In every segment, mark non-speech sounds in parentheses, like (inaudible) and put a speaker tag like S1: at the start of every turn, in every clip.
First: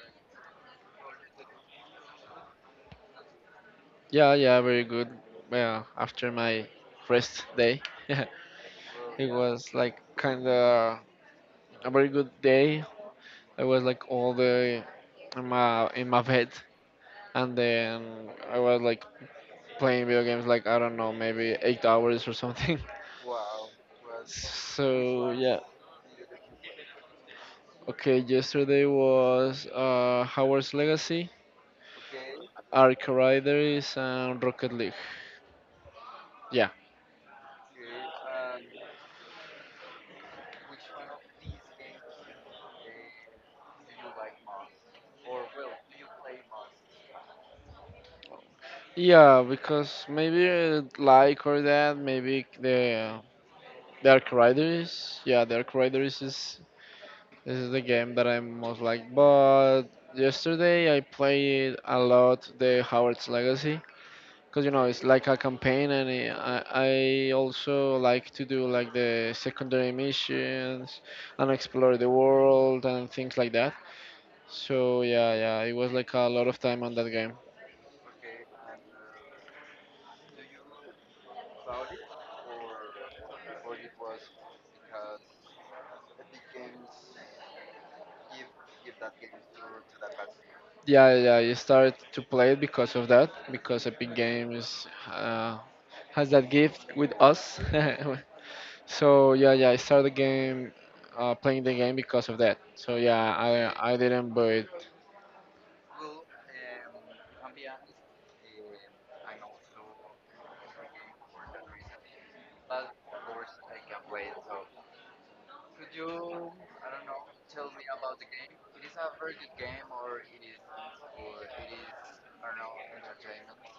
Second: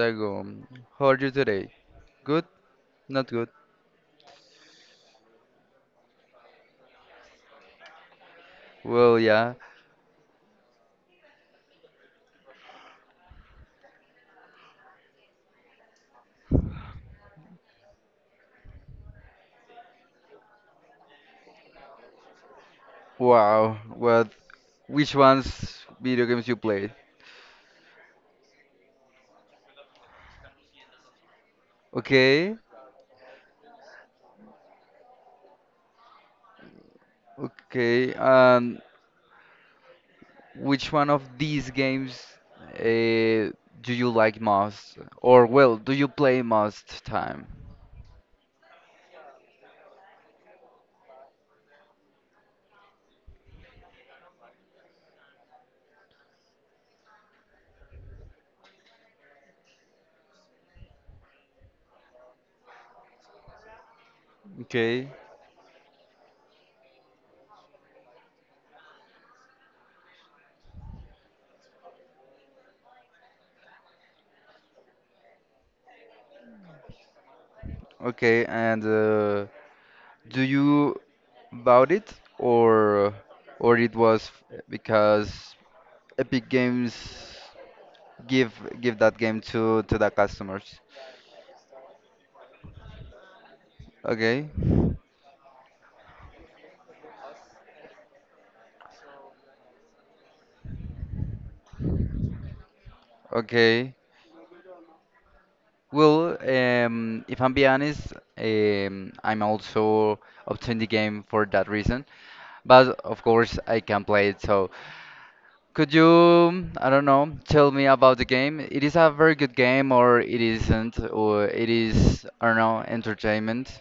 S1: Santiago, how are you today? Good? Not good?
S2: Yeah, yeah, very good. Well, after my rest day, (laughs)
S1: Well,
S2: it
S1: yeah.
S2: was like kind of a very good day. I was like all day in my bed, and then I was like playing video games like I don't know, maybe 8 hours or something. (laughs)
S1: Wow. What? Which
S2: So yeah,
S1: ones video games you played?
S2: okay. Yesterday was Howard's Legacy,
S1: Okay.
S2: Ark Riders, and Rocket League. Yeah.
S1: Okay. And which one of these games uh, do you like most? Or well, do you play most time?
S2: Yeah, because maybe like or that, maybe the Dark Riders, yeah, Dark Riders is this is the game that I'm most like. But yesterday I played a lot the Howard's Legacy because it's
S1: Okay.
S2: like a campaign, and I also like to do like the secondary missions and explore the world and things like that. So yeah, yeah, it was like a lot of time on that game.
S1: Okay. And do you bought it or or it was because Epic Games give give that game to the customers.
S2: Yeah, yeah, you started to play it because of that, because Epic
S1: Okay,
S2: Games has that gift with us. (laughs) So yeah, yeah, I started the game, playing the game because of that. So yeah,
S1: okay.
S2: I didn't. But
S1: Well, if I'm be honest, I'm also obtained the game for that reason. But of course, I can play it. So, could you, I don't know, tell me about the game? It is a very good game, or it isn't, or it is, I don't know, entertainment.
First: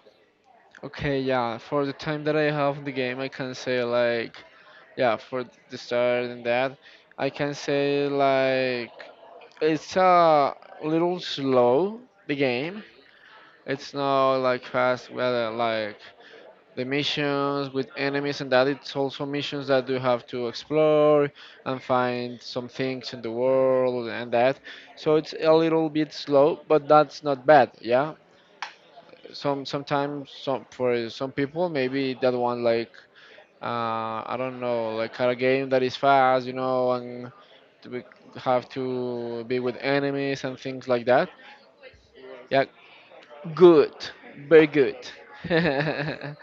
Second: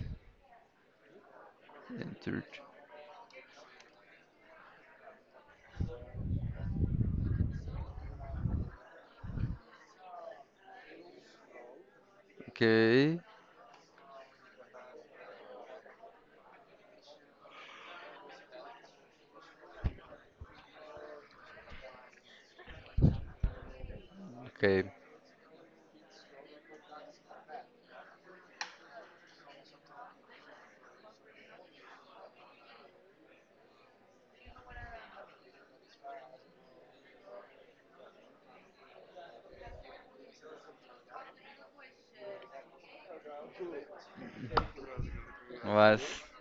S2: okay, yeah, for the time that
S1: Enter-
S2: I have in the game, I can say like, yeah, for the start and that, I can say like it's a little slow the game.
S1: Okay,
S2: It's not like fast, well, like the missions with enemies and that, it's also missions that you have to explore and find some things in the world and that,
S1: okay.
S2: so it's a little bit slow, but that's not bad. Yeah, some sometimes some for some people maybe that one like, I don't know, like a game that is fast, you know, and to be, have to be with enemies and things like that. Yeah, good, very good.
S1: Was
S2: (laughs)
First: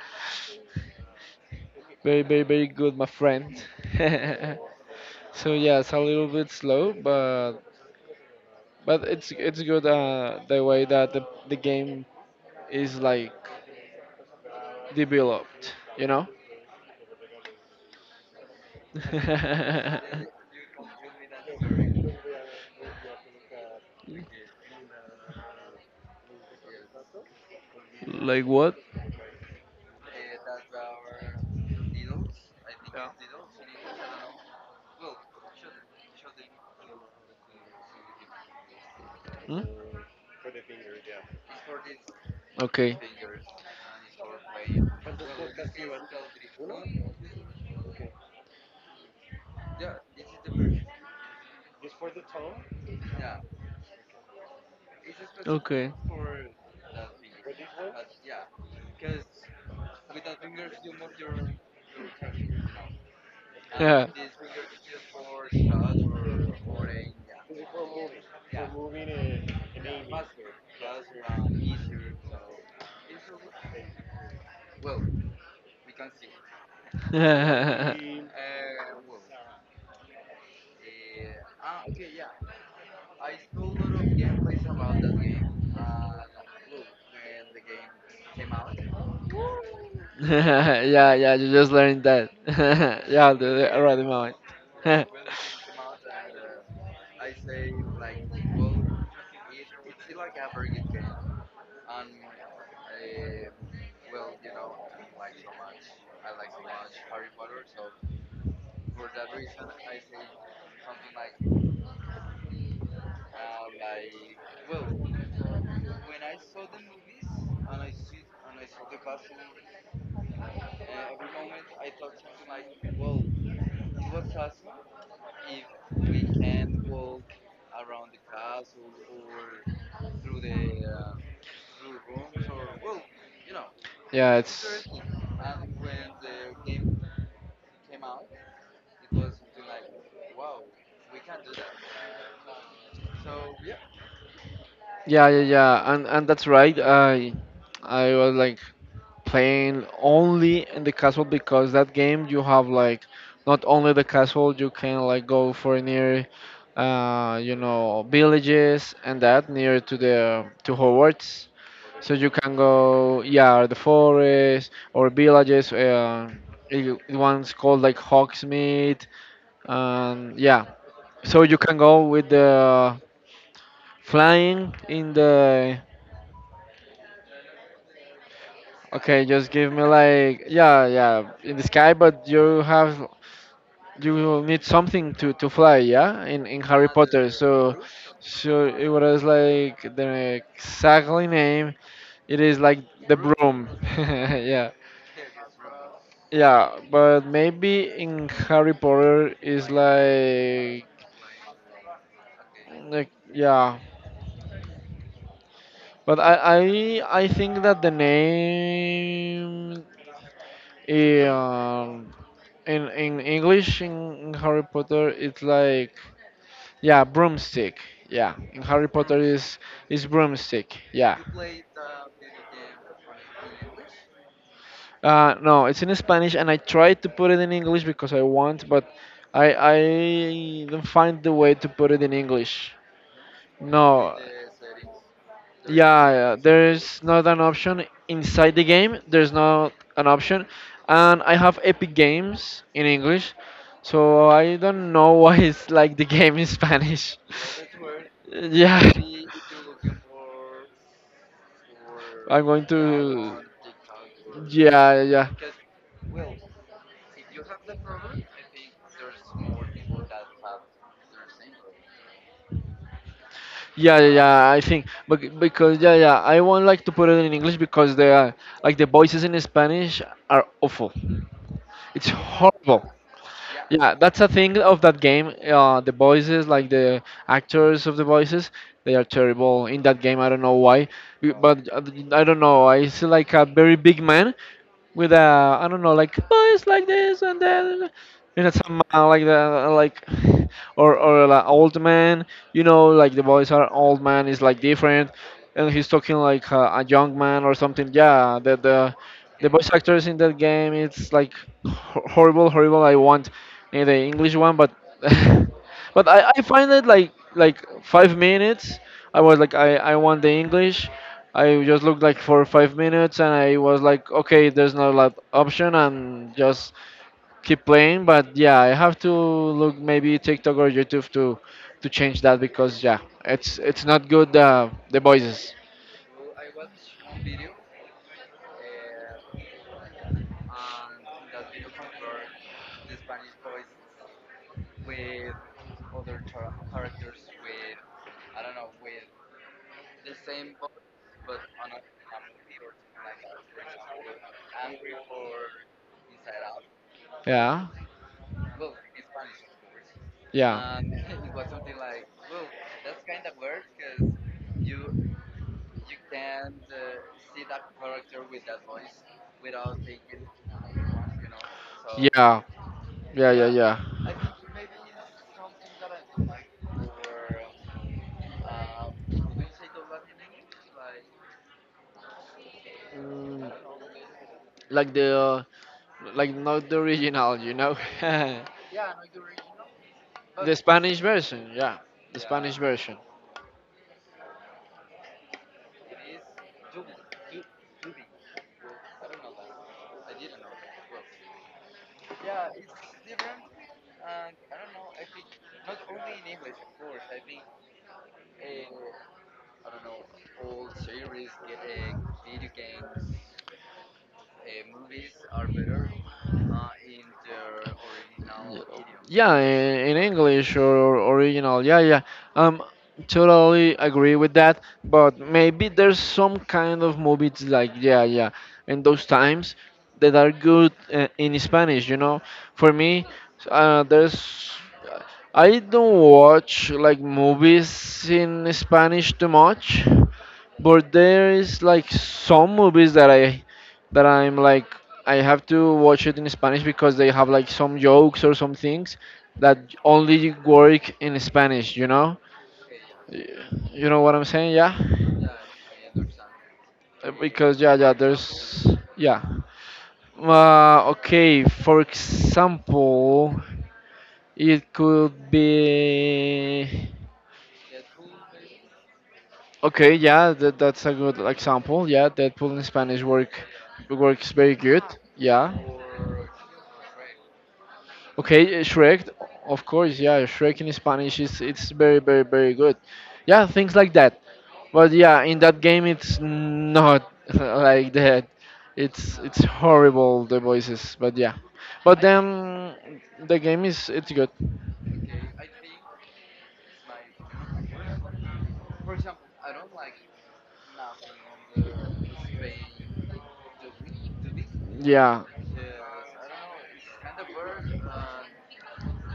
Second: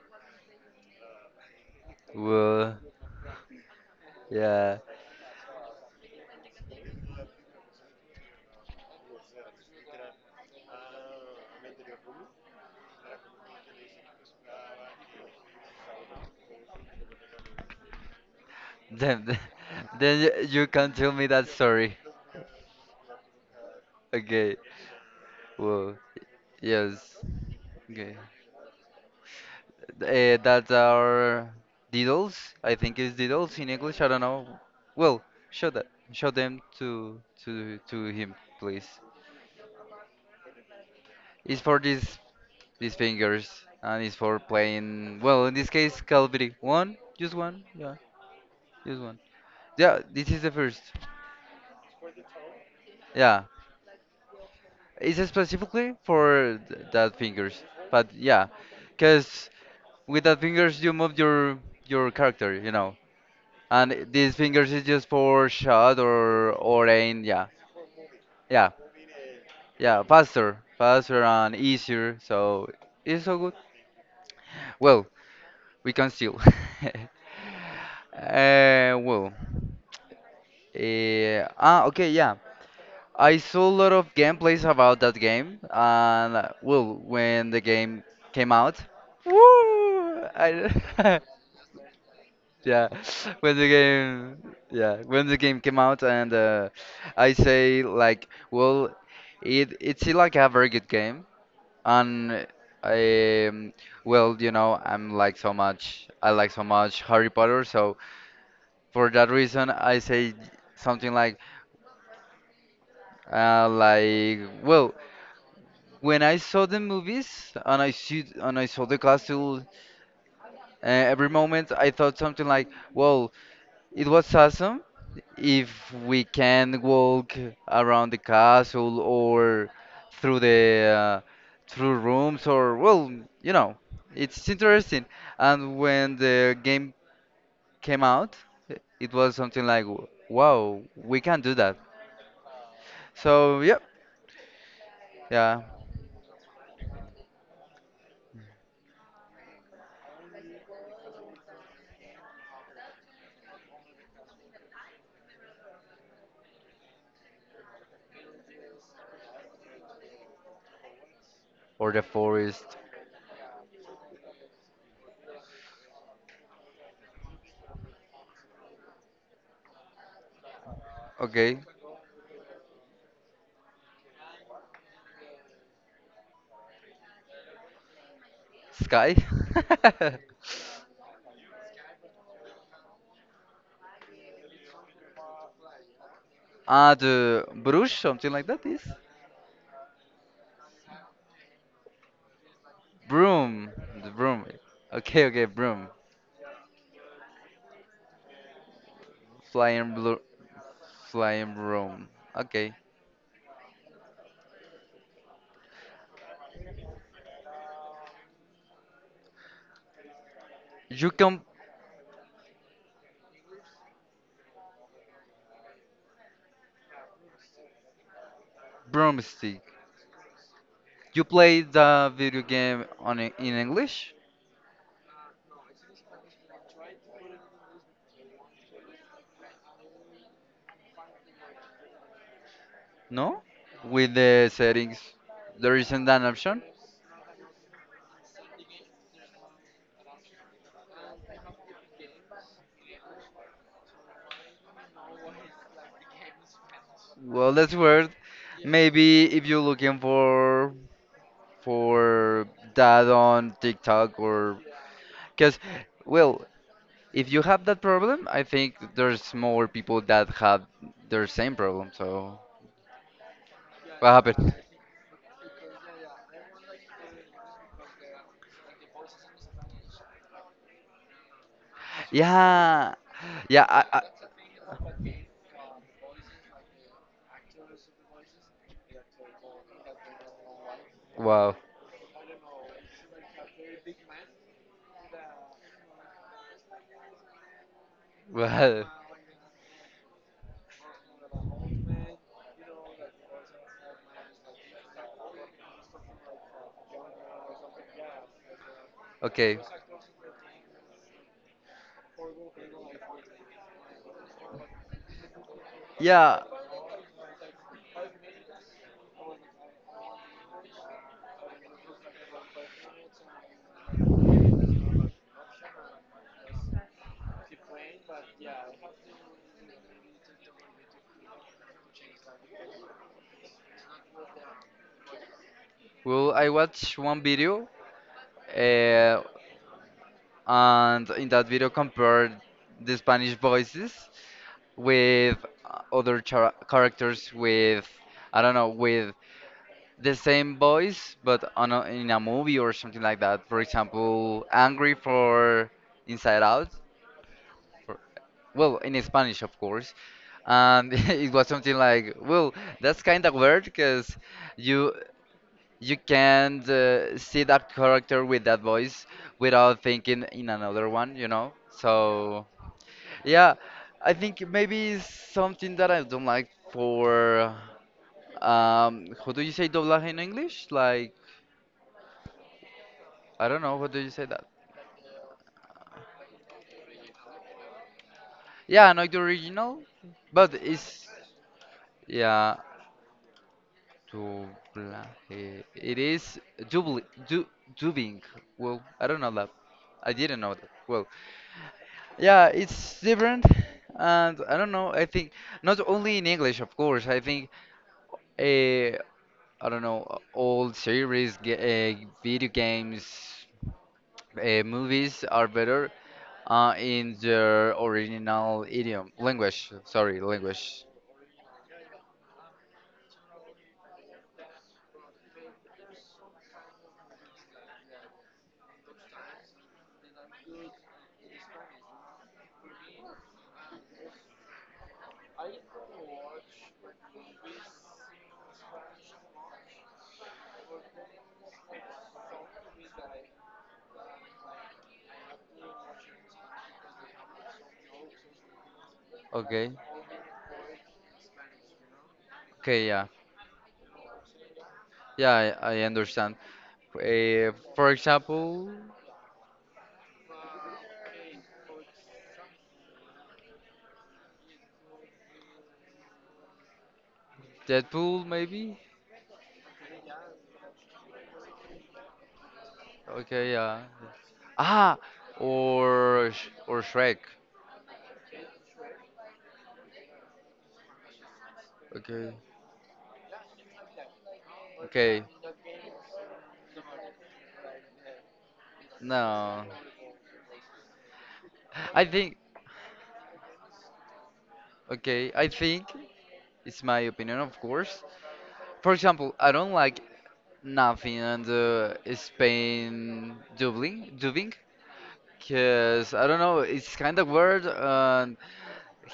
S2: Very, very, very
S1: well,
S2: good, my friend. (laughs)
S1: yeah.
S2: So yeah, it's a little bit slow, but it's good, the way that the game is like developed.
S1: Then, then then you can tell me that story. Okay. Well, yes.
S2: (laughs)
S1: Okay.
S2: Like what?
S1: That's our diddles. I think it's diddles in English. I don't know. Well, show that. Show them to to him, please.
S2: Hmm?
S1: It's for these
S2: Okay.
S1: fingers, and it's for playing. Well, in this case, Calvary. One, just one. Yeah, just one. Yeah, this is the first. Yeah, it's
S2: Okay.
S1: specifically for th that fingers. But yeah, because with the fingers you move your character, you know. And these fingers is just for shot or aim, yeah. Yeah, yeah, faster, faster and easier, so it's so good. Well, we can still. (laughs)
S2: Yeah. (laughs)
S1: Uh, well, okay, yeah. I saw a lot of gameplays about that game, and well, when the game came out, woo,
S2: (laughs)
S1: I,
S2: Yeah,
S1: (laughs)
S2: yeah, you just learned that.
S1: Yeah,
S2: (laughs) Yeah, the,
S1: when the
S2: the already moment.
S1: game, yeah,
S2: (laughs)
S1: when the game came out, and I say like, well, it it's like a very good game, and I well, you know, I'm like so much, I like so much Harry Potter, so for that reason, I say something like, well, when I saw the movies and I see and I saw the castle, every moment I thought something like, well, it was awesome if we can walk around the castle or through the through rooms or well, you know,
S2: Yeah,
S1: it's
S2: it's.
S1: interesting. And when the game came out, it was something like, wow, we can do that. So yeah,
S2: Yeah, yeah,
S1: yeah,
S2: yeah, and that's right. I was like playing only in the castle, because that game you have like not only the castle, you can like go for near, villages and that, near to Hogwarts.
S1: or the
S2: So you can
S1: forest.
S2: go, yeah, the forest or villages. It one's called like Hogsmeade, and yeah. So you
S1: Okay,
S2: can go with the flying in the.
S1: sky.
S2: Okay, just give me
S1: (laughs)
S2: like, yeah, yeah, in the sky, but you will need something to fly, yeah, in Harry
S1: Ah,
S2: Potter.
S1: the
S2: So
S1: brush, something like that
S2: so
S1: is.
S2: it was like the exactly name. It is like the broom,
S1: Broom,
S2: (laughs)
S1: the broom.
S2: yeah.
S1: Okay, okay, broom.
S2: Yeah, but maybe in Harry Potter is
S1: Flying blo
S2: like,
S1: Flying broom. Okay.
S2: like yeah. But I think that the name,
S1: You can
S2: um in English in Harry Potter it's like, yeah, broomstick, yeah, in Harry Potter is
S1: broomstick.
S2: is broomstick, yeah.
S1: You play the video game on in English?
S2: No, it's in Spanish, and I tried to put it in English because I want, but I don't find the way to put it in English.
S1: No? With
S2: No,
S1: the settings. There isn't
S2: yeah,
S1: an
S2: yeah,
S1: option.
S2: there's not an option inside the game. There's not an option, and I have Epic Games in English, so I don't know (laughs) why it's like the game in Spanish. (laughs)
S1: Well, that's weird.
S2: Yeah,
S1: Maybe if you're looking
S2: I'm
S1: for
S2: going
S1: that
S2: to.
S1: on TikTok or
S2: Yeah, yeah.
S1: because well, if you have that problem, I think there's more people that have their same problem. So
S2: Yeah, yeah,
S1: what
S2: yeah,
S1: happened?
S2: I think because, yeah, yeah, I won't like to put it in English because they are like the voices in Spanish are awful. It's horrible.
S1: Yeah, yeah.
S2: Yeah, that's a thing of that game. The voices, like the actors of the voices, they are terrible in that game. I don't know why, b-
S1: Wow. (laughs)
S2: but uh, I don't know. I see like a very big man with a, I don't know, like, oh, it's like this and that, some,
S1: Well,
S2: like the, like, or like old man, like the voice are old man is like different, and he's talking like a young man or something, yeah, the
S1: okay.
S2: voice actors in that game, it's like horrible, horrible. I want, the English one, but (laughs) but I
S1: Yeah.
S2: find it like 5 minutes. I was like, I want the English, I just looked like for 5 minutes, and I was like, okay, there's no lot option, and just keep playing. But yeah, I have to look maybe TikTok or YouTube to change that, because yeah, it's not good, the voices.
S1: Well, I watched one video, uh, and in that video compared the Spanish voices with other characters with, I don't know, with the same voice, but on in a movie or something like that. For example, angry for Inside Out.
S2: Yeah,
S1: For, well, in Spanish, of course.
S2: yeah,
S1: And (laughs) it was
S2: (laughs)
S1: something like, well, that's kind of weird because you you
S2: can,
S1: can't see that character with that voice without thinking in another one, you know.
S2: yeah,
S1: So
S2: yeah, yeah,
S1: yeah,
S2: yeah,
S1: I think maybe it's something that I don't like for how do you say doblaje in English? Like I
S2: yeah.
S1: don't know. What do you say that?
S2: Like the, like not the original, (laughs) the
S1: Yeah, I know the original, but
S2: Spanish
S1: it's
S2: version. Yeah, the Spanish
S1: yeah,
S2: version.
S1: dublaje. It is dubli, du, dubbing. Well, I don't know that. I didn't know that. Well, yeah, it's different, and I don't know. I think not only in English, of course. I think uh, I don't know. Old series, video games, movies are better in their original
S2: Y-
S1: idiom
S2: Yeah,
S1: language.
S2: in
S1: Sorry,
S2: English
S1: language.
S2: or original. Yeah, yeah. Um, Totally agree with that. But maybe there's some kind of movies like, yeah, yeah, in those times that are good, in Spanish. You know, for me, there's, I don't watch like movies in Spanish too much, but there is like some movies that I'm like, I have to watch it in Spanish because they have like some jokes or some things that
S1: Okay.
S2: only work in Spanish, you know?
S1: Okay, yeah.
S2: Y- You know what I'm saying? Yeah.
S1: Yeah, I understand.
S2: Because, yeah,
S1: For
S2: yeah, there's,
S1: example,
S2: yeah. Okay, for example, it could be,
S1: Deadpool maybe?
S2: okay. Yeah, that's a good example. Yeah, Deadpool in Spanish work
S1: Okay, yeah.
S2: works very good.
S1: Ah,
S2: Yeah.
S1: or Shrek.
S2: Okay, Shrek, of course, yeah, Shrek in Spanish is it's very, very,
S1: Okay.
S2: very good. Yeah, things like that. But
S1: Okay.
S2: yeah, in that game, it's not (laughs) like that. It's
S1: No.
S2: horrible, the voices. But yeah, but
S1: I think
S2: then the game is it's good.
S1: okay, I think it's my opinion, of course. For example, I don't like nothing on the Spain dubbing,
S2: Yeah,
S1: because I don't know, it's kind of weird. And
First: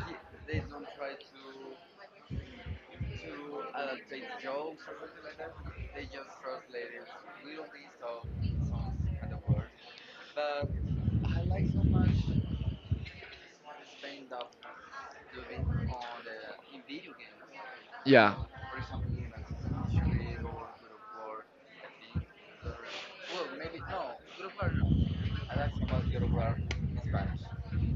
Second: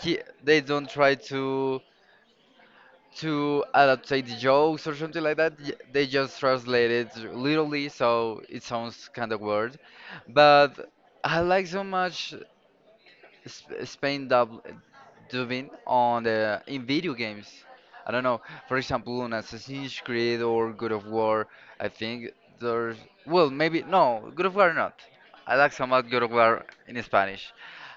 S1: he they don't try to adaptate the jokes or something like that. They just translate it literally, so it sounds kind of weird. But I like so much. Spain dubbing on the in video games. I don't know. For example, on Assassin's Creed or God of
S2: yeah.
S1: War, I think there's well maybe no God of War not. I like somewhat God of War in Spanish,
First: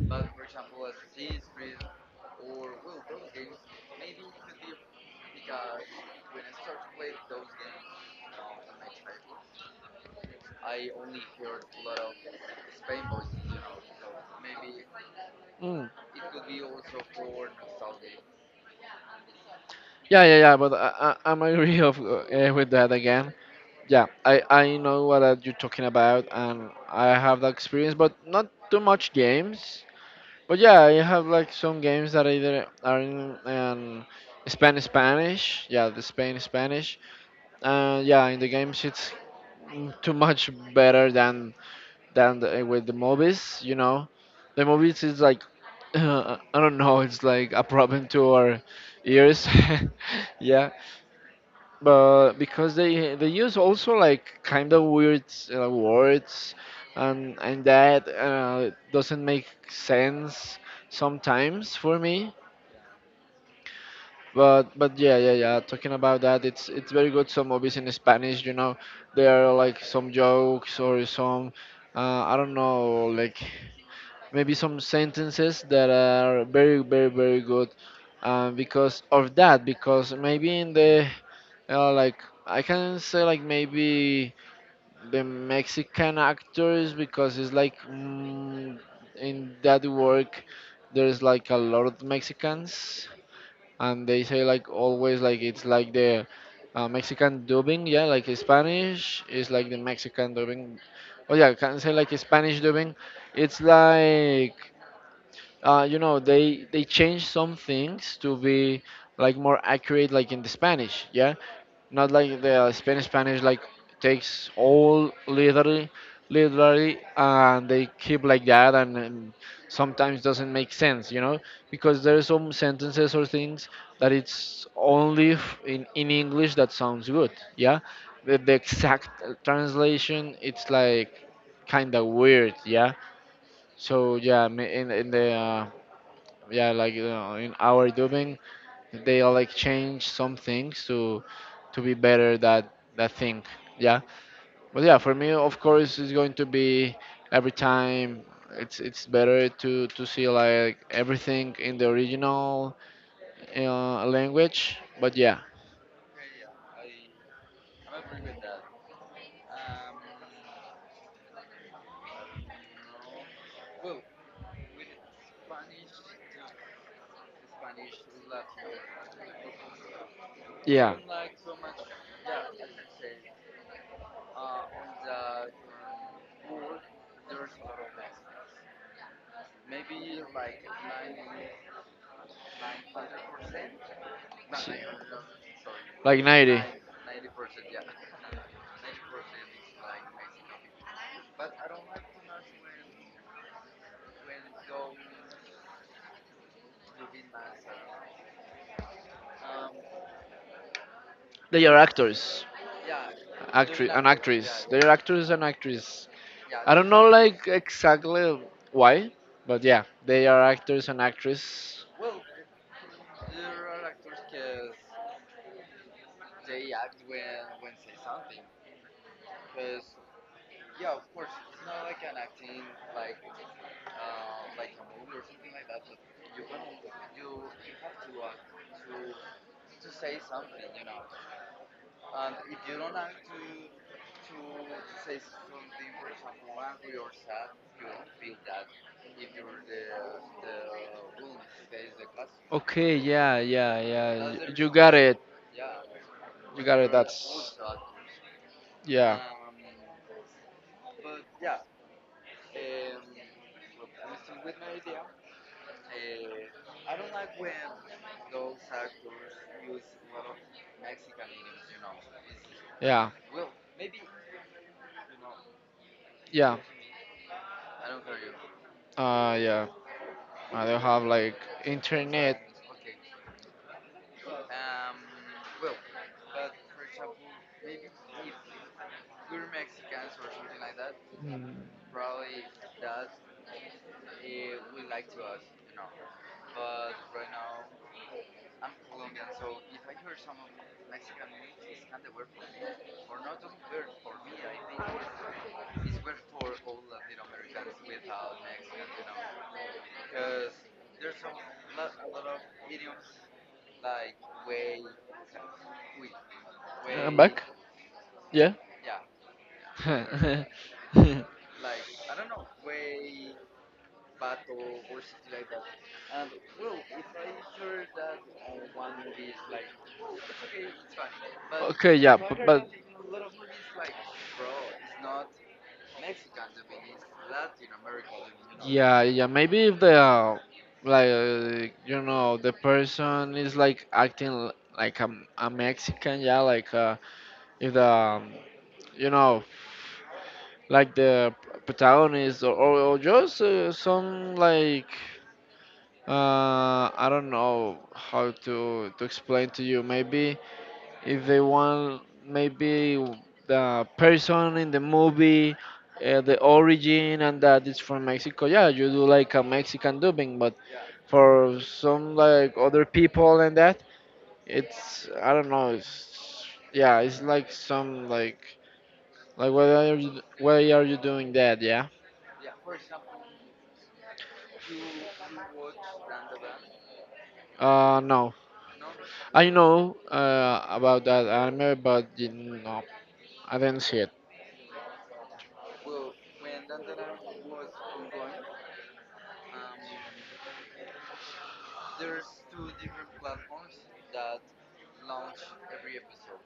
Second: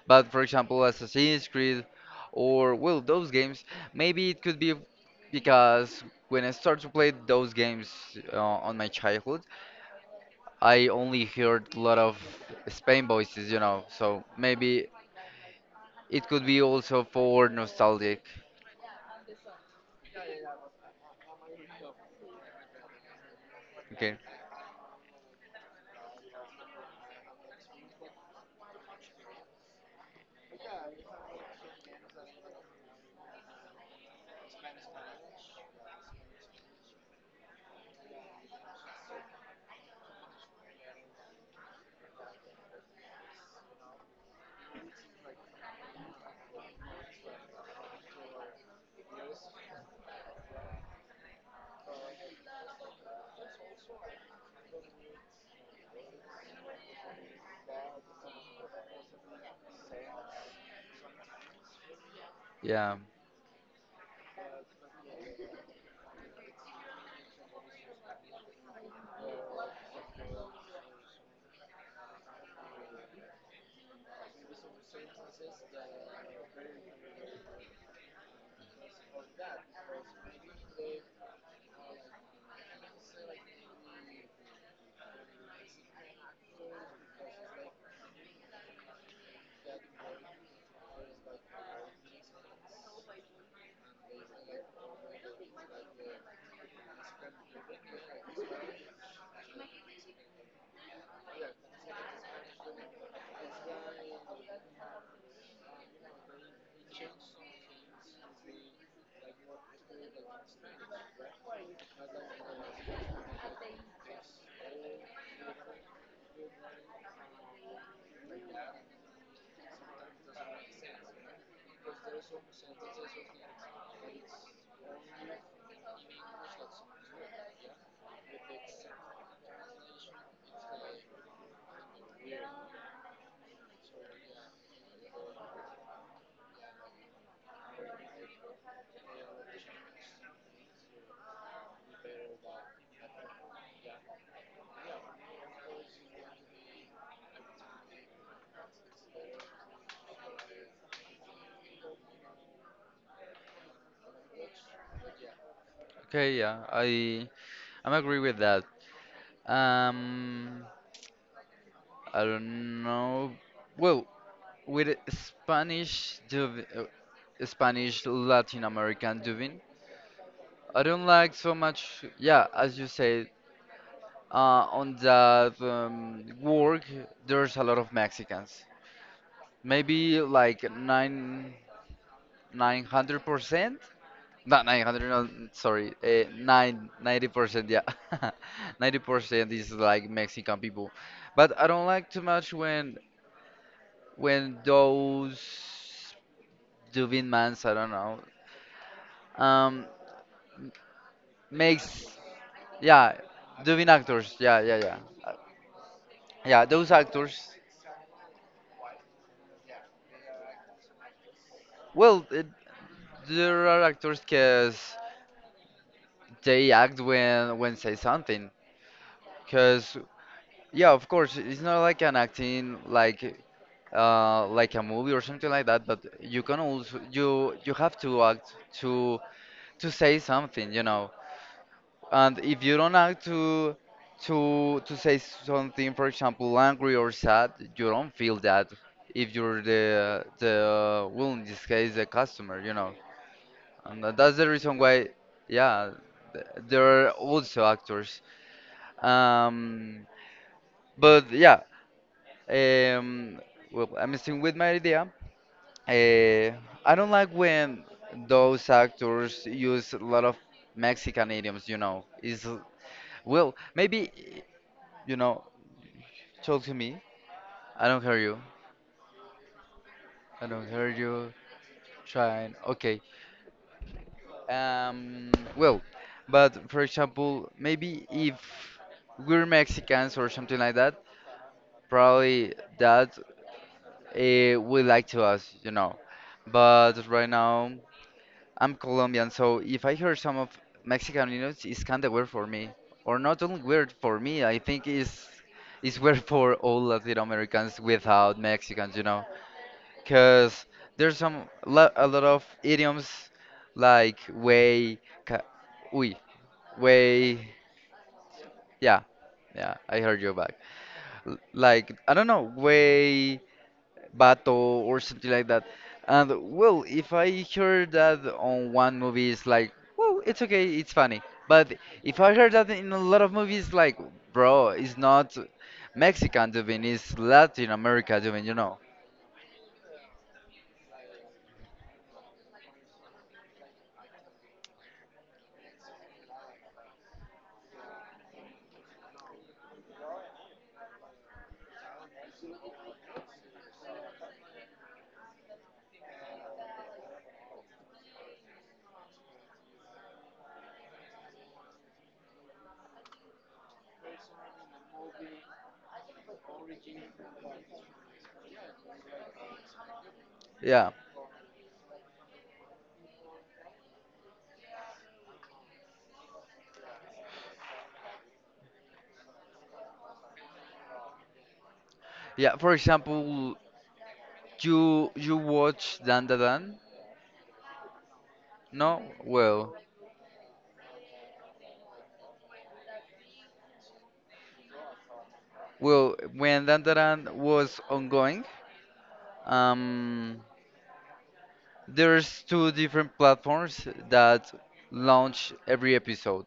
S1: but for example, Assassin's Creed or well those games maybe it could be because when I started to play those games on my childhood, I only heard a lot of Spain voices, you know. So maybe
S2: Mm.
S1: it could be also for nostalgic.
S2: Yeah, yeah, yeah. But I'm agree of, with that again. Yeah,
S1: Okay.
S2: I know what are you talking about, and I have the experience, but not too much games. But yeah, I have like some games that either are in, Spanish, Spanish. Yeah, the Spain Spanish. Yeah, in the games it's, too much better than with the movies. You know, the movies is like, (laughs) I don't know, it's like a problem to our ears. (laughs) Yeah, but because they use also like kind of weird, words, and that, doesn't make sense sometimes for me.
S1: Yeah.
S2: But yeah, yeah, yeah. Talking about that, it's very good. Some movies in Spanish, you know, there are like some jokes or some, I don't know, like maybe some sentences that are very, very, very good, because of that. Because maybe in the, like, I can say like, maybe the Mexican actors, because it's like, in that work there's like a lot of Mexicans, and they say like, always like it's like the, Mexican dubbing, yeah, like Spanish is like the Mexican dubbing. Oh yeah, I can say like Spanish dubbing. It's like, they change some things to be like more accurate like in the Spanish, yeah. Not like the Spanish Spanish like takes all literally, literally, and they keep like that, and sometimes doesn't make sense, because there are some sentences or things that it's only in English that sounds good, yeah. The exact translation, it's like kind of weird, yeah. So yeah, in the, yeah, like, in our dubbing they, like change some things to be better that thing, yeah. But yeah, for me, of course, it's going to be every time, it's better to see like everything in the original, language, but yeah,
S1: Okay, yeah. I'm agree with that. Um, I don't know. Well, with Spanish dub, Spanish Latin American dubbing, I
S2: yeah.
S1: don't like so much. Yeah, as you said, on that work, there's a lot of Mexicans. Maybe like 900%. Not
S2: See.
S1: 900, no, sorry,
S2: Like
S1: uh,
S2: 90,
S1: 9, 90%, yeah. (laughs) 90% is like Mexican people. But I don't like too much when those Duvin mans, I don't know, um,
S2: they are
S1: makes,
S2: actors.
S1: yeah, Duvin
S2: Actress, an
S1: actors,
S2: actress. They're
S1: yeah.
S2: actors
S1: Uh,
S2: and actress.
S1: yeah,
S2: I don't, right.
S1: those
S2: Know like
S1: actors,
S2: exactly why, but yeah, they are actors and actress.
S1: well, there are actors because they act when say something. Because yeah, of course. It's not like an acting like a movie or something like that, but you can also you have to act to to say something, you know. And if you don't act to to say something, for example, angry or sad, you don't feel that if you're the well in this case the customer, you know.
S2: Okay, yeah, yeah,
S1: And
S2: yeah.
S1: that's
S2: y-
S1: the
S2: You
S1: reason
S2: got
S1: why,
S2: it.
S1: yeah,
S2: You got
S1: there
S2: it.
S1: are
S2: That's,
S1: also actors.
S2: yeah,
S1: Um, but yeah. Um, well, I'm still with my idea. Uh, I don't like when those actors use a lot of Mexican idioms, you know. Is
S2: yeah,
S1: well, maybe you know,
S2: yeah.
S1: talk to me. I don't hear you.
S2: Yeah.
S1: I
S2: I
S1: don't
S2: don't
S1: hear
S2: have
S1: you.
S2: like internet.
S1: Trying. Okay. Well, but for example, maybe if we're Mexicans or something like that,
S2: Mm,
S1: probably that would like to us, you know. But right now. I'm Colombian, so if I hear some of Mexican news, it's kind of weird for me, or not only weird for me. I think it's weird (laughs) for all Latin Americans without Mexicans, you know, because there's some lo a lot of idioms like way, ca uy,
S2: I'm back.
S1: way,
S2: Yeah.
S1: yeah, yeah.
S2: (laughs)
S1: I heard you
S2: Okay,
S1: back. Like I don't know, way. Bato or something like that. And well, if I heard that on one movie, it's like, well, it's okay, it's funny. But if
S2: yeah,
S1: I
S2: but,
S1: heard that
S2: but
S1: in a lot of movies, like, bro, it's not Mexican dubbing, it's Latin America dubbing, you know?
S2: yeah, yeah. Maybe if the, like, the person is like acting like a Mexican, yeah. Like, if the, you know like the protagonist or just, some like, I don't know how to explain to you. Maybe if they want, maybe the person in the movie, the origin and that, it's from Mexico, yeah, you do like a Mexican dubbing, but
S1: Yeah,
S2: for some like other people and that, it's, I don't know, it's, yeah, it's like some like why are you doing that, yeah.
S1: yeah. For example, you watch Dan Da Dan?
S2: No,
S1: No?
S2: I
S1: Well,
S2: know, about that anime, but you no, I didn't see it,
S1: well, when Dan Da Dan was ongoing, um, there's two different platforms that launch every episode,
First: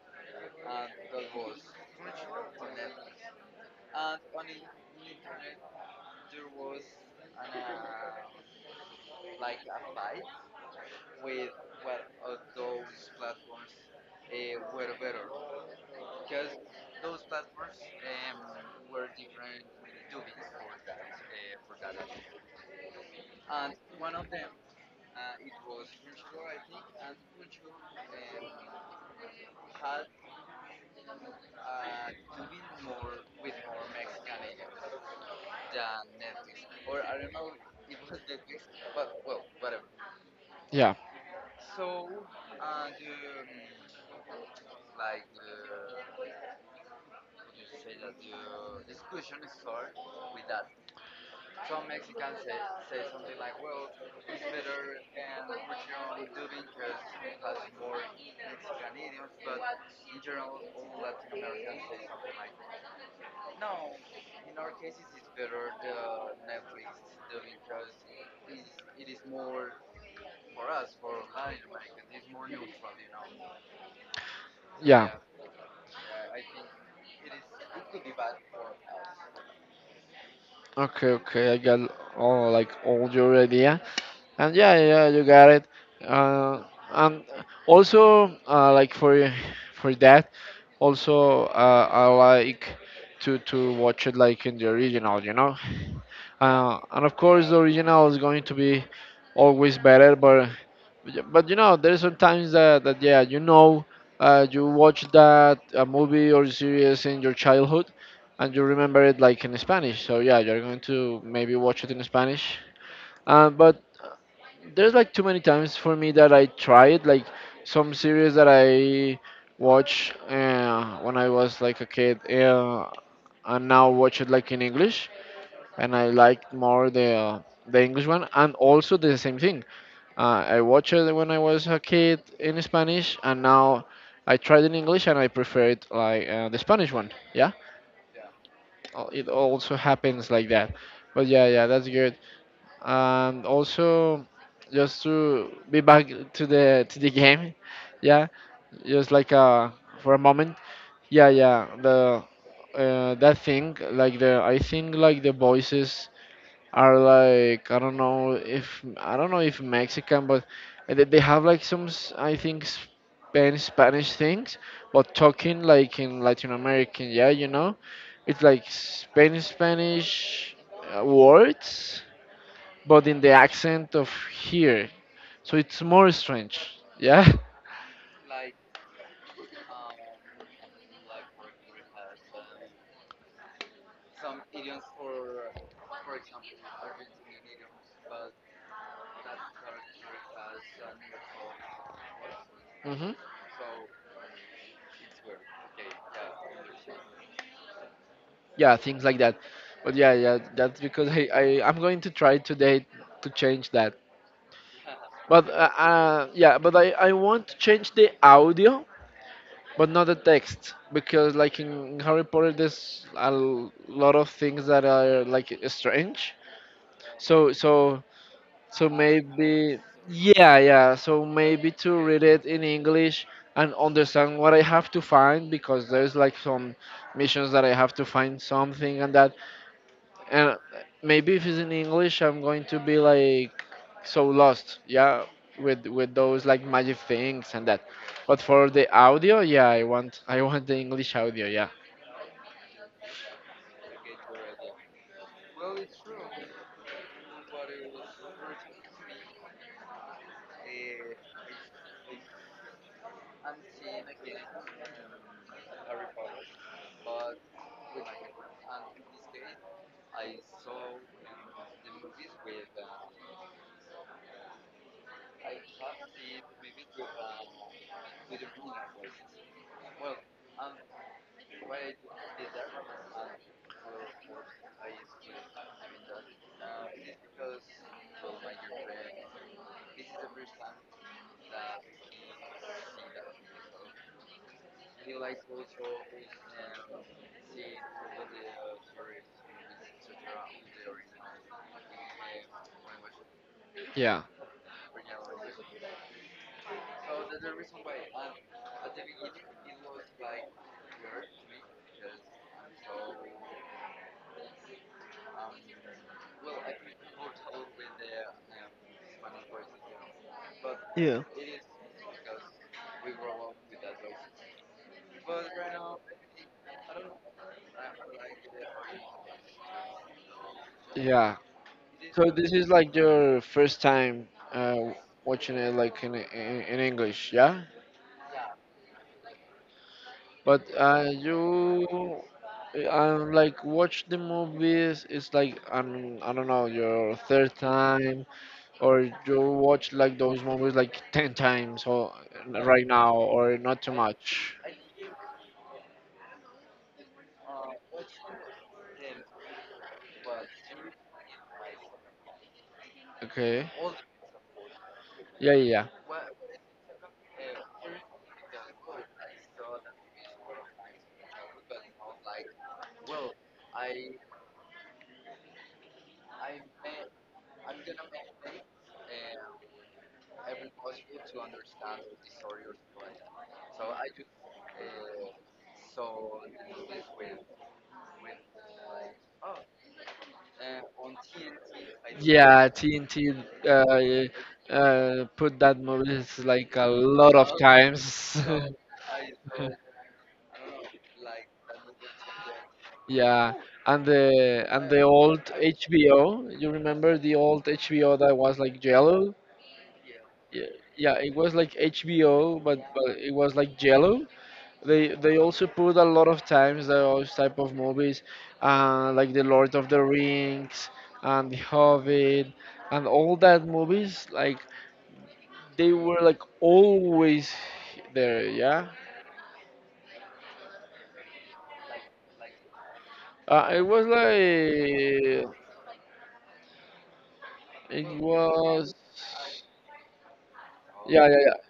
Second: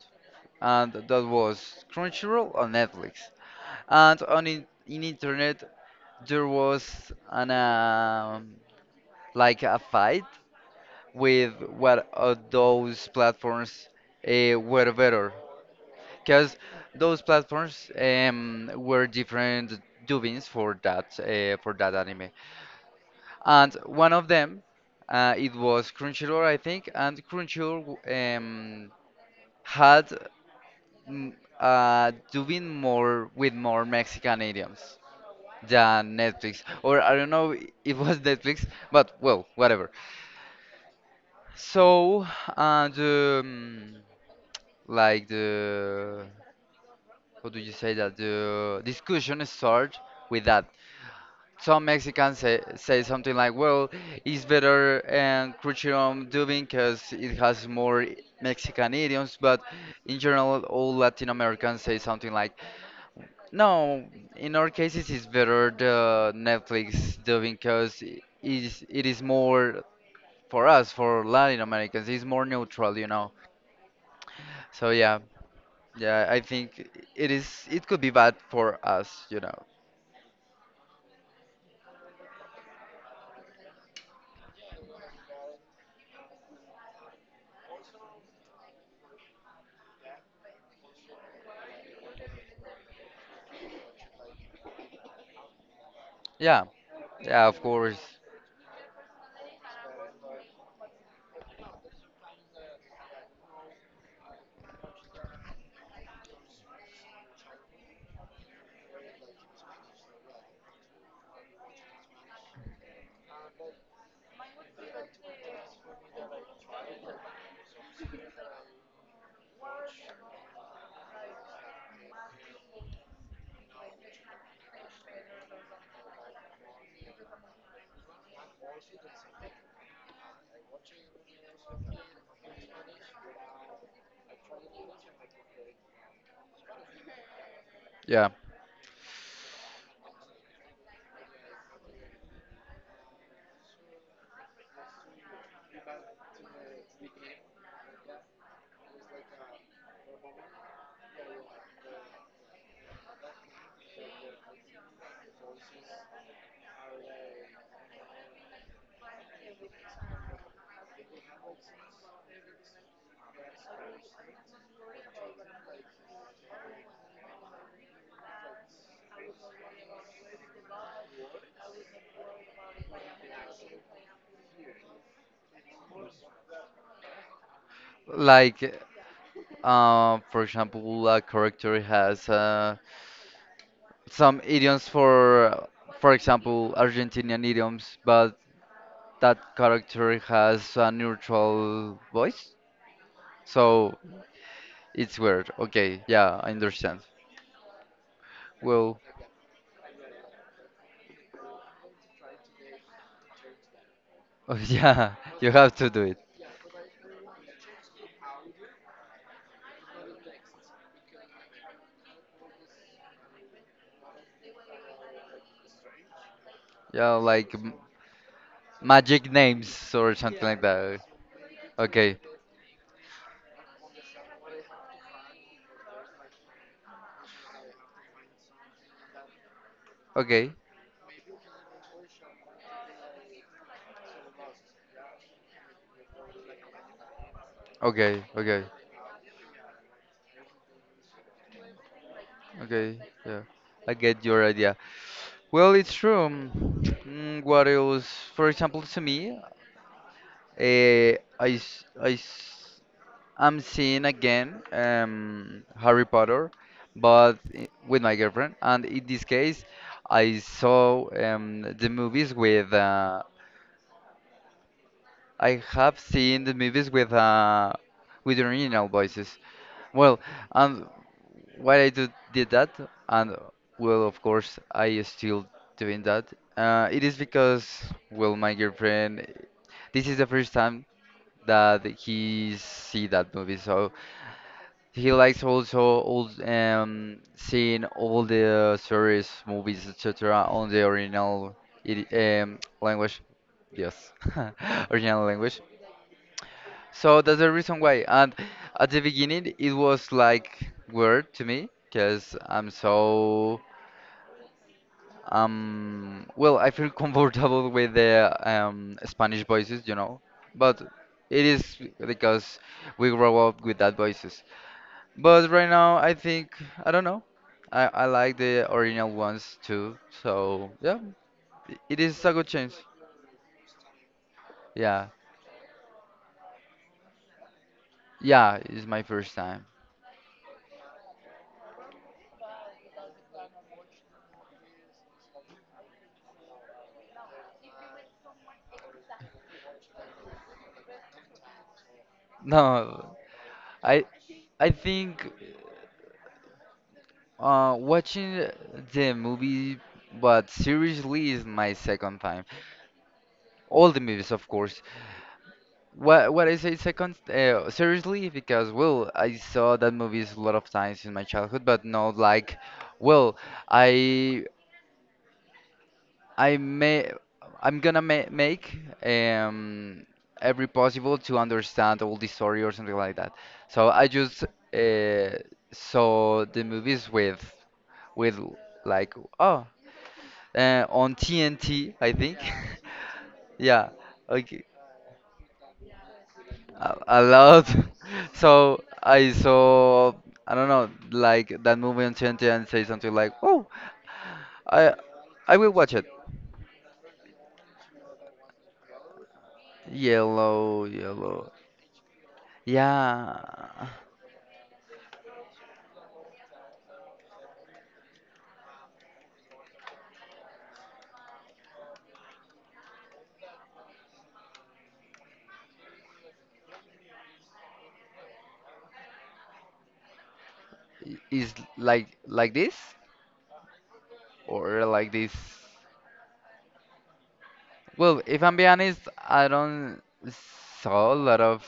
S1: and that was Crunchyroll or Netflix. And on in internet there was an like a fight with what of those platforms were better, because those platforms were different dubbings for that anime, and one of them it was Crunchyroll I think, and Crunchyroll um, had m- doing more with more Mexican idioms than Netflix. Or I don't know if it was Netflix, but well, whatever.
S2: yeah,
S1: So, uh, the mm, like the how do you say that the discussion starts with that. Some Mexicans say, say something like, "Well, it's better and Crunchyroll dubbing because it has more Mexican idioms," but in general, all Latin Americans say something like no, in our cases, it's better the Netflix doing because it is more for us, for Latin Americans, it's more neutral, you know. So
S2: yeah.
S1: yeah, yeah, I think it is. It could be bad for us, you know.
S2: Okay, okay, I got all your idea, and yeah, yeah, you got it. Uh, and also, like for that, also I like to watch it like in the original.
S1: Yeah,
S2: And of course,
S1: yeah,
S2: the
S1: of
S2: original is
S1: course.
S2: going to be always better, but yeah, but you know, there's sometimes that, that yeah, you know, you watch that a movie or series in your childhood, and you remember it like in Spanish. So yeah, you're going to maybe watch it in Spanish. But there's like too many times for me that I tried like some series that I watch when I was like a kid, and now watch it like in English, and I liked more the the English one, and also the same thing. I watched it when I was a kid in Spanish, and now I tried in English, and I prefer it like the Spanish one. Yeah,
S1: Yeah,
S2: It also happens like that. But yeah, that's good. And also, just to be back to the game. Yeah, just like for a moment. Yeah, the that thing like the I think like the voices are like I don't know if Mexican, but they have like some I think Spanish Spanish things, but talking like in Latin American, yeah, you know, it's like Spanish Spanish words, but in the accent of here, so it's more strange, yeah. (laughs)
S1: like for example, a character has some idioms for example, Argentinian idioms, but that character has a neutral voice.
S2: Hmm.
S1: So it's weird. Okay, yeah, I understand.
S2: Yeah,
S1: Well,
S2: things like that. But yeah, that's because I'm going to try today to change that.
S1: (laughs) yeah,
S2: But
S1: you have to do it.
S2: yeah, but I want to change the audio, but not the text, because like in Harry Potter, there's a lot of things that are like strange.
S1: Yeah,
S2: So
S1: like
S2: so so
S1: magic
S2: maybe
S1: names or something
S2: yeah
S1: like
S2: yeah.
S1: that.
S2: So maybe to
S1: Okay,
S2: read it in English and understand what I have to find, because there's like some missions that I have to find something and that
S1: okay,
S2: and maybe if it's in English, I'm going to be like so lost, yeah, with those like magic things and that.
S1: okay,
S2: But
S1: okay,
S2: for the audio, yeah, I want the English audio,
S1: okay, yeah. I get your idea. Well, it's true. What else? For example, to me, uh, I, s- I, s- I'm seeing again Harry Potter, but with my girlfriend. And in this case, I saw the movies with. I have seen the movies with original voices. Well, and why did that, and well, of course, I still doing that. It is because well, my girlfriend. This is the first time that he see that movie, so he likes also all seeing all the series, movies, etc. on the original idi- language. Yes,
S2: yeah,
S1: (laughs) original language. So that's the reason why. And at the beginning, it was like weird to me because I'm so well, I feel (laughs) comfortable with the Spanish voices, you know. But
S2: Yeah.
S1: it is because we grow up with that voices. But right now, I think I don't know. I like the original ones too. So yeah,
S2: yeah.
S1: it is
S2: So
S1: a good
S2: this is
S1: change.
S2: like your first time
S1: Yeah,
S2: watching it like in English, yeah.
S1: yeah, it's my first time.
S2: But you. Like watch the movies. It's like I don't know, your third time, or you watch like those movies like 10 times or
S1: (laughs)
S2: right now
S1: No,
S2: or not too
S1: I
S2: much.
S1: I think watching the movie, but seriously, is my second time.
S2: okay
S1: All the movies, of course.
S2: yeah yeah
S1: What I say second seriously because well, I saw that movies a lot of times in my childhood, but not like well, I I may I'm gonna ma make um every possible to understand all the story or something like that. So I just uh, saw the movies with like oh on TNT I think
S2: yeah, TNT,
S1: (laughs) yeah okay
S2: put that movies like a
S1: a
S2: lot of
S1: lot. (laughs)
S2: times.
S1: So I saw I don't know like that movie on TNT and say
S2: (laughs)
S1: something like
S2: Yeah,
S1: oh
S2: and the and
S1: I
S2: the old
S1: I will watch it.
S2: HBO, you remember the old HBO that was like yellow? Yeah,
S1: Yellow,
S2: yeah, it
S1: yellow.
S2: was like HBO, but it was like
S1: Yeah.
S2: yellow. They also put a lot of times those type of movies, like The Lord of the Rings and The Hobbit and all that movies. Like they were like always there. Yeah,
S1: Is like this
S2: it was
S1: or like this.
S2: like it
S1: Well, if I'm being
S2: was
S1: honest, I don't saw a
S2: yeah yeah
S1: lot
S2: yeah
S1: of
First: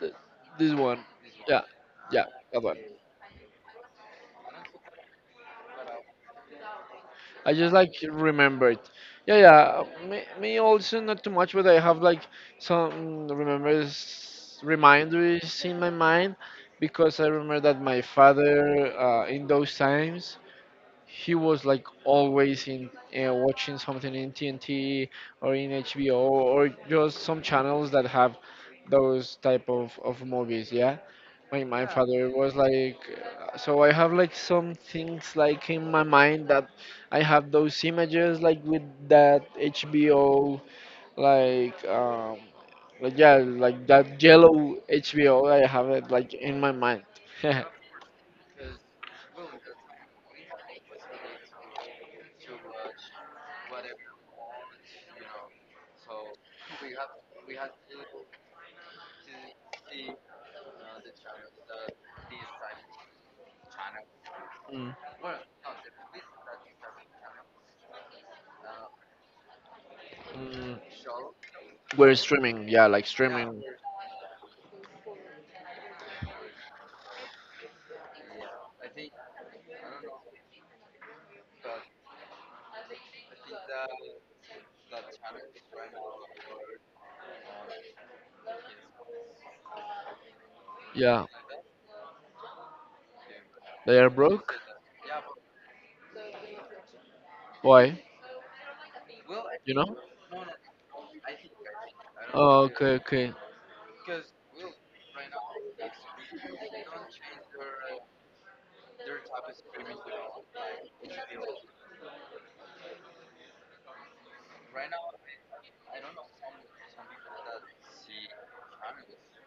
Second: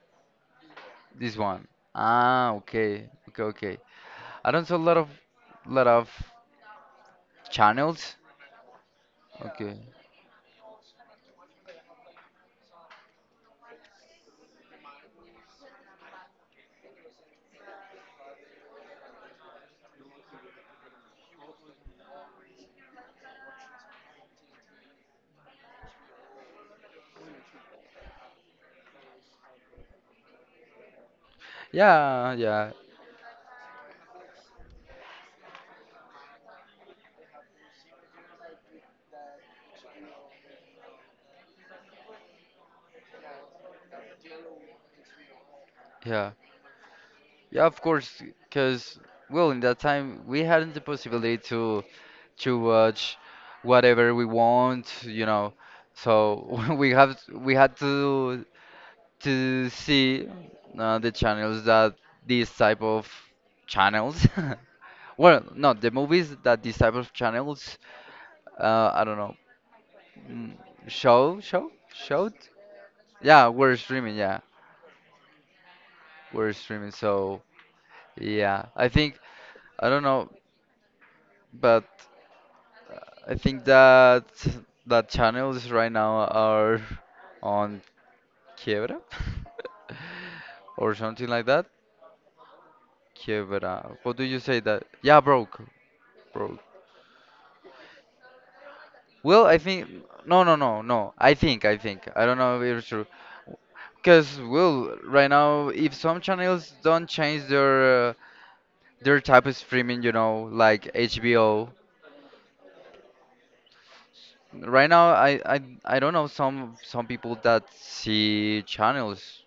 S2: th- this one,
S1: this
S2: yeah
S1: one.
S2: yeah
S1: Ah,
S2: that one.
S1: okay, okay, okay. I don't saw a lot of lot of
S2: I just like
S1: channels.
S2: remembered. Yeah,
S1: Okay.
S2: yeah. Me, also not too much, but I have like some remembers, reminders in my mind, because I remember that my father, in those times, he was like always in, watching something in TNT or in HBO or just some channels that have those type of movies. Yeah, my father
S1: Yeah,
S2: was
S1: yeah,
S2: like, so I have like some things like in my mind, that I have those images like with that HBO, like um like yeah, like that yellow HBO, I have it
S1: yeah,
S2: like in my mind. (laughs)
S1: yeah. Of course, because well, in that time we hadn't the possibility to watch whatever we want, you know. So (laughs) we have we had to see the channels that these type of channels
S2: Mm,
S1: (laughs) well no the movies that these type of channels I don't know mm,
S2: mm,
S1: show
S2: We're
S1: showed
S2: streaming, yeah, like streaming.
S1: yeah we're streaming so yeah I think I don't know but I think that that channels right now are on quiebra (laughs) or
S2: Yeah,
S1: something like that quiebra
S2: they are
S1: what do you
S2: broke.
S1: say that yeah broke broke.
S2: Why?
S1: Well, I
S2: You
S1: think
S2: know?
S1: no, no, no, no. I think. I don't
S2: Oh,
S1: know if it's
S2: okay,
S1: true.
S2: okay.
S1: Because well, right now, if some channels don't change their type of streaming, you know, like HBO. Right now, I don't know some people that see channels.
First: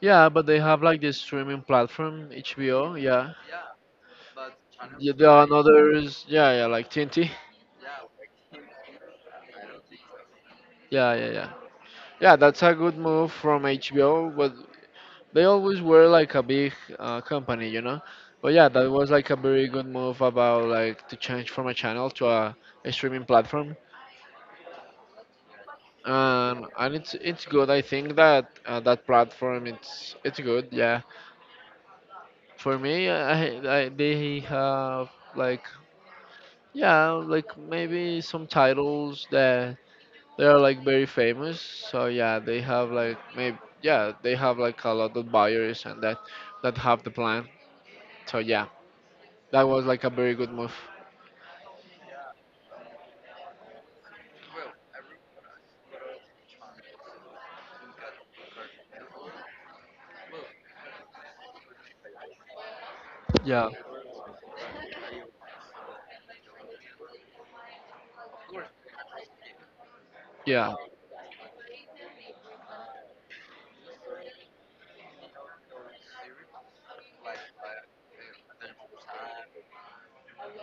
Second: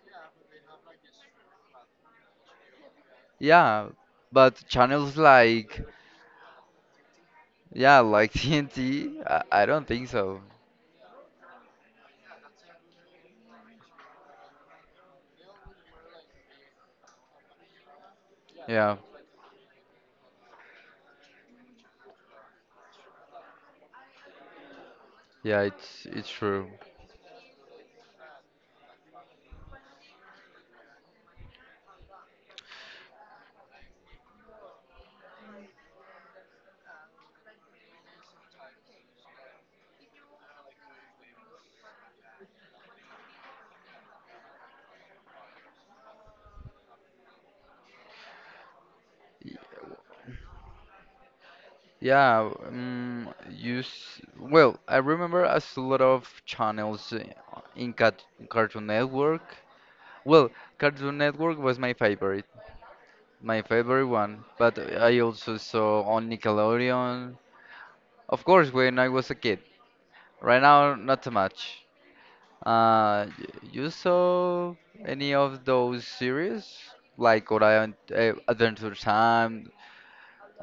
S2: Yeah, but they have like this streaming platform, HBO. Yeah.
S1: Yeah, but
S2: Yeah,
S1: channels
S2: there are
S1: like
S2: others, yeah, yeah, like TNT.
S1: yeah, like (laughs) TNT. I don't think so.
S2: Yeah, yeah, yeah. Yeah, that's a good move from HBO, but they always were like a big company, you know. But yeah, that
S1: Yeah,
S2: was like a very good move about like to change from a channel to a streaming platform.
S1: yeah, it's true.
S2: And it's good. I think that that platform it's good. Yeah, for me, I they have like yeah, like maybe some titles that they are like very famous, so yeah, they have like maybe yeah, they have like a lot of buyers and that have the plan. So yeah, that was like a very good move.
S1: Yeah, you well, I remember a lot of channels in Cat Cartoon Network. Well, Cartoon Network was my
S2: Yeah,
S1: favorite one, but I also saw on Nickelodeon, of course, when I was a kid. Right
S2: yeah,
S1: now, not so much. You saw any of those series? Like Orion, Adventure Time,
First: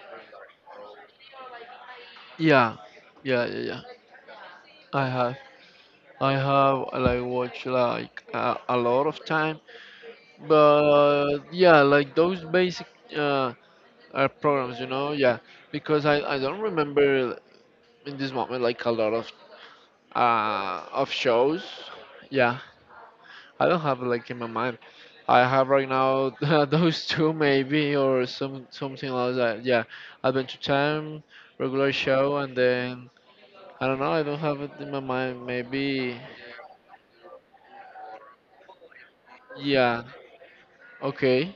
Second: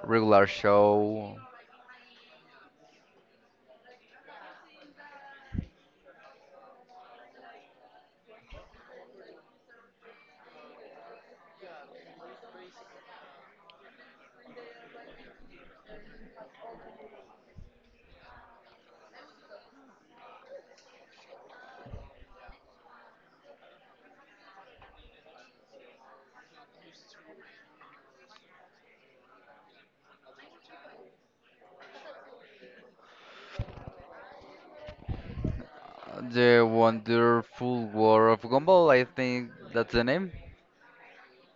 S1: Regular Show?
S2: yeah, yeah, yeah, yeah. I have like watched like a lot of time, but yeah, like those basic uh are programs, you know, yeah, because I don't remember in this moment like a lot of shows. Yeah, I don't have like in my mind. I have right now (laughs) those two maybe, or some something else. That, yeah, Adventure Time, regular show, and then I don't know. I don't have it in my mind. Maybe
S1: The Wonderful War of Gumball, I think that's
S2: yeah.
S1: the name.
S2: Okay.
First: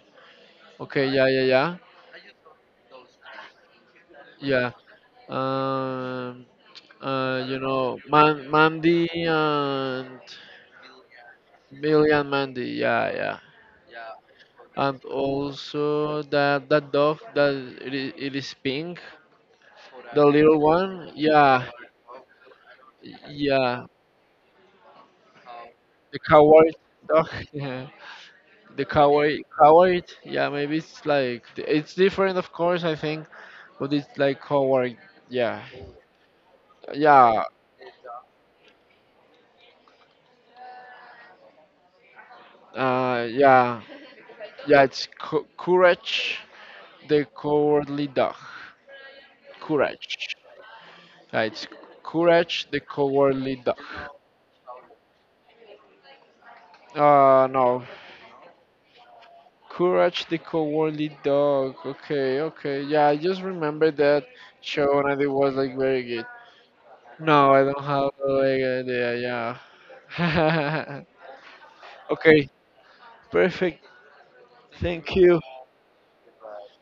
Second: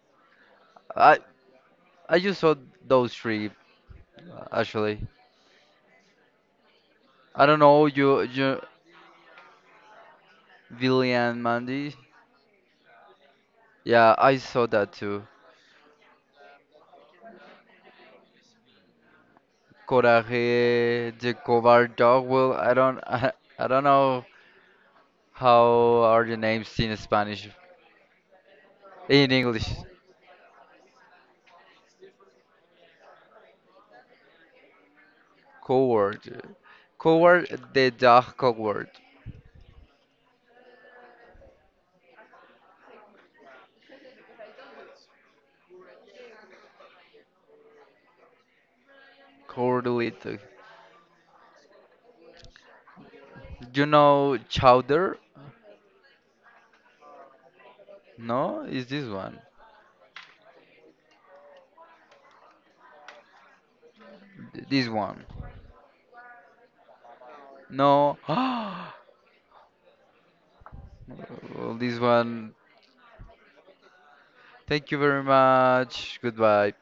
S2: Okay.
S1: I
S2: Yeah. Yeah.
S1: I just saw those three
S2: Yeah. Yeah.
S1: actually.
S2: Um.
S1: I don't
S2: You
S1: know
S2: know,
S1: you
S2: Mandy and
S1: Billy and Mandy.
S2: Billy and Mandy. Yeah. Yeah.
S1: Yeah, I saw that
S2: And
S1: too.
S2: also that dog that it is pink, the little one.
S1: Coraje, the
S2: Yeah,
S1: Coward Dog. Well, I don't (laughs) I don't
S2: yeah,
S1: know how
S2: the
S1: are the
S2: coward
S1: names in
S2: dog.
S1: Spanish
S2: (laughs) Yeah, the
S1: in
S2: coward,
S1: English.
S2: coward. Yeah, maybe it's like it's different, of course. I think, but it's like coward. Yeah,
S1: Coward,
S2: yeah,
S1: coward, the dog coward,
S2: uh, yeah, yeah. It's courage, the cowardly dog.
S1: cowardly.
S2: Courage.
S1: Dog.
S2: Yeah, it's courage, the cowardly dog.
S1: You know Chowder?
S2: No.
S1: No, is this one?
S2: Courage the Cowardly Dog. Okay, okay. Yeah, I just remember that
S1: This
S2: show and
S1: one.
S2: it was like very good. No, I don't have
S1: No. (gasps)
S2: like, a idea. Yeah.
S1: Well, this
S2: (laughs) Okay.
S1: one.
S2: Perfect.
S1: Thank you
S2: Thank
S1: very
S2: you.
S1: much. Goodbye.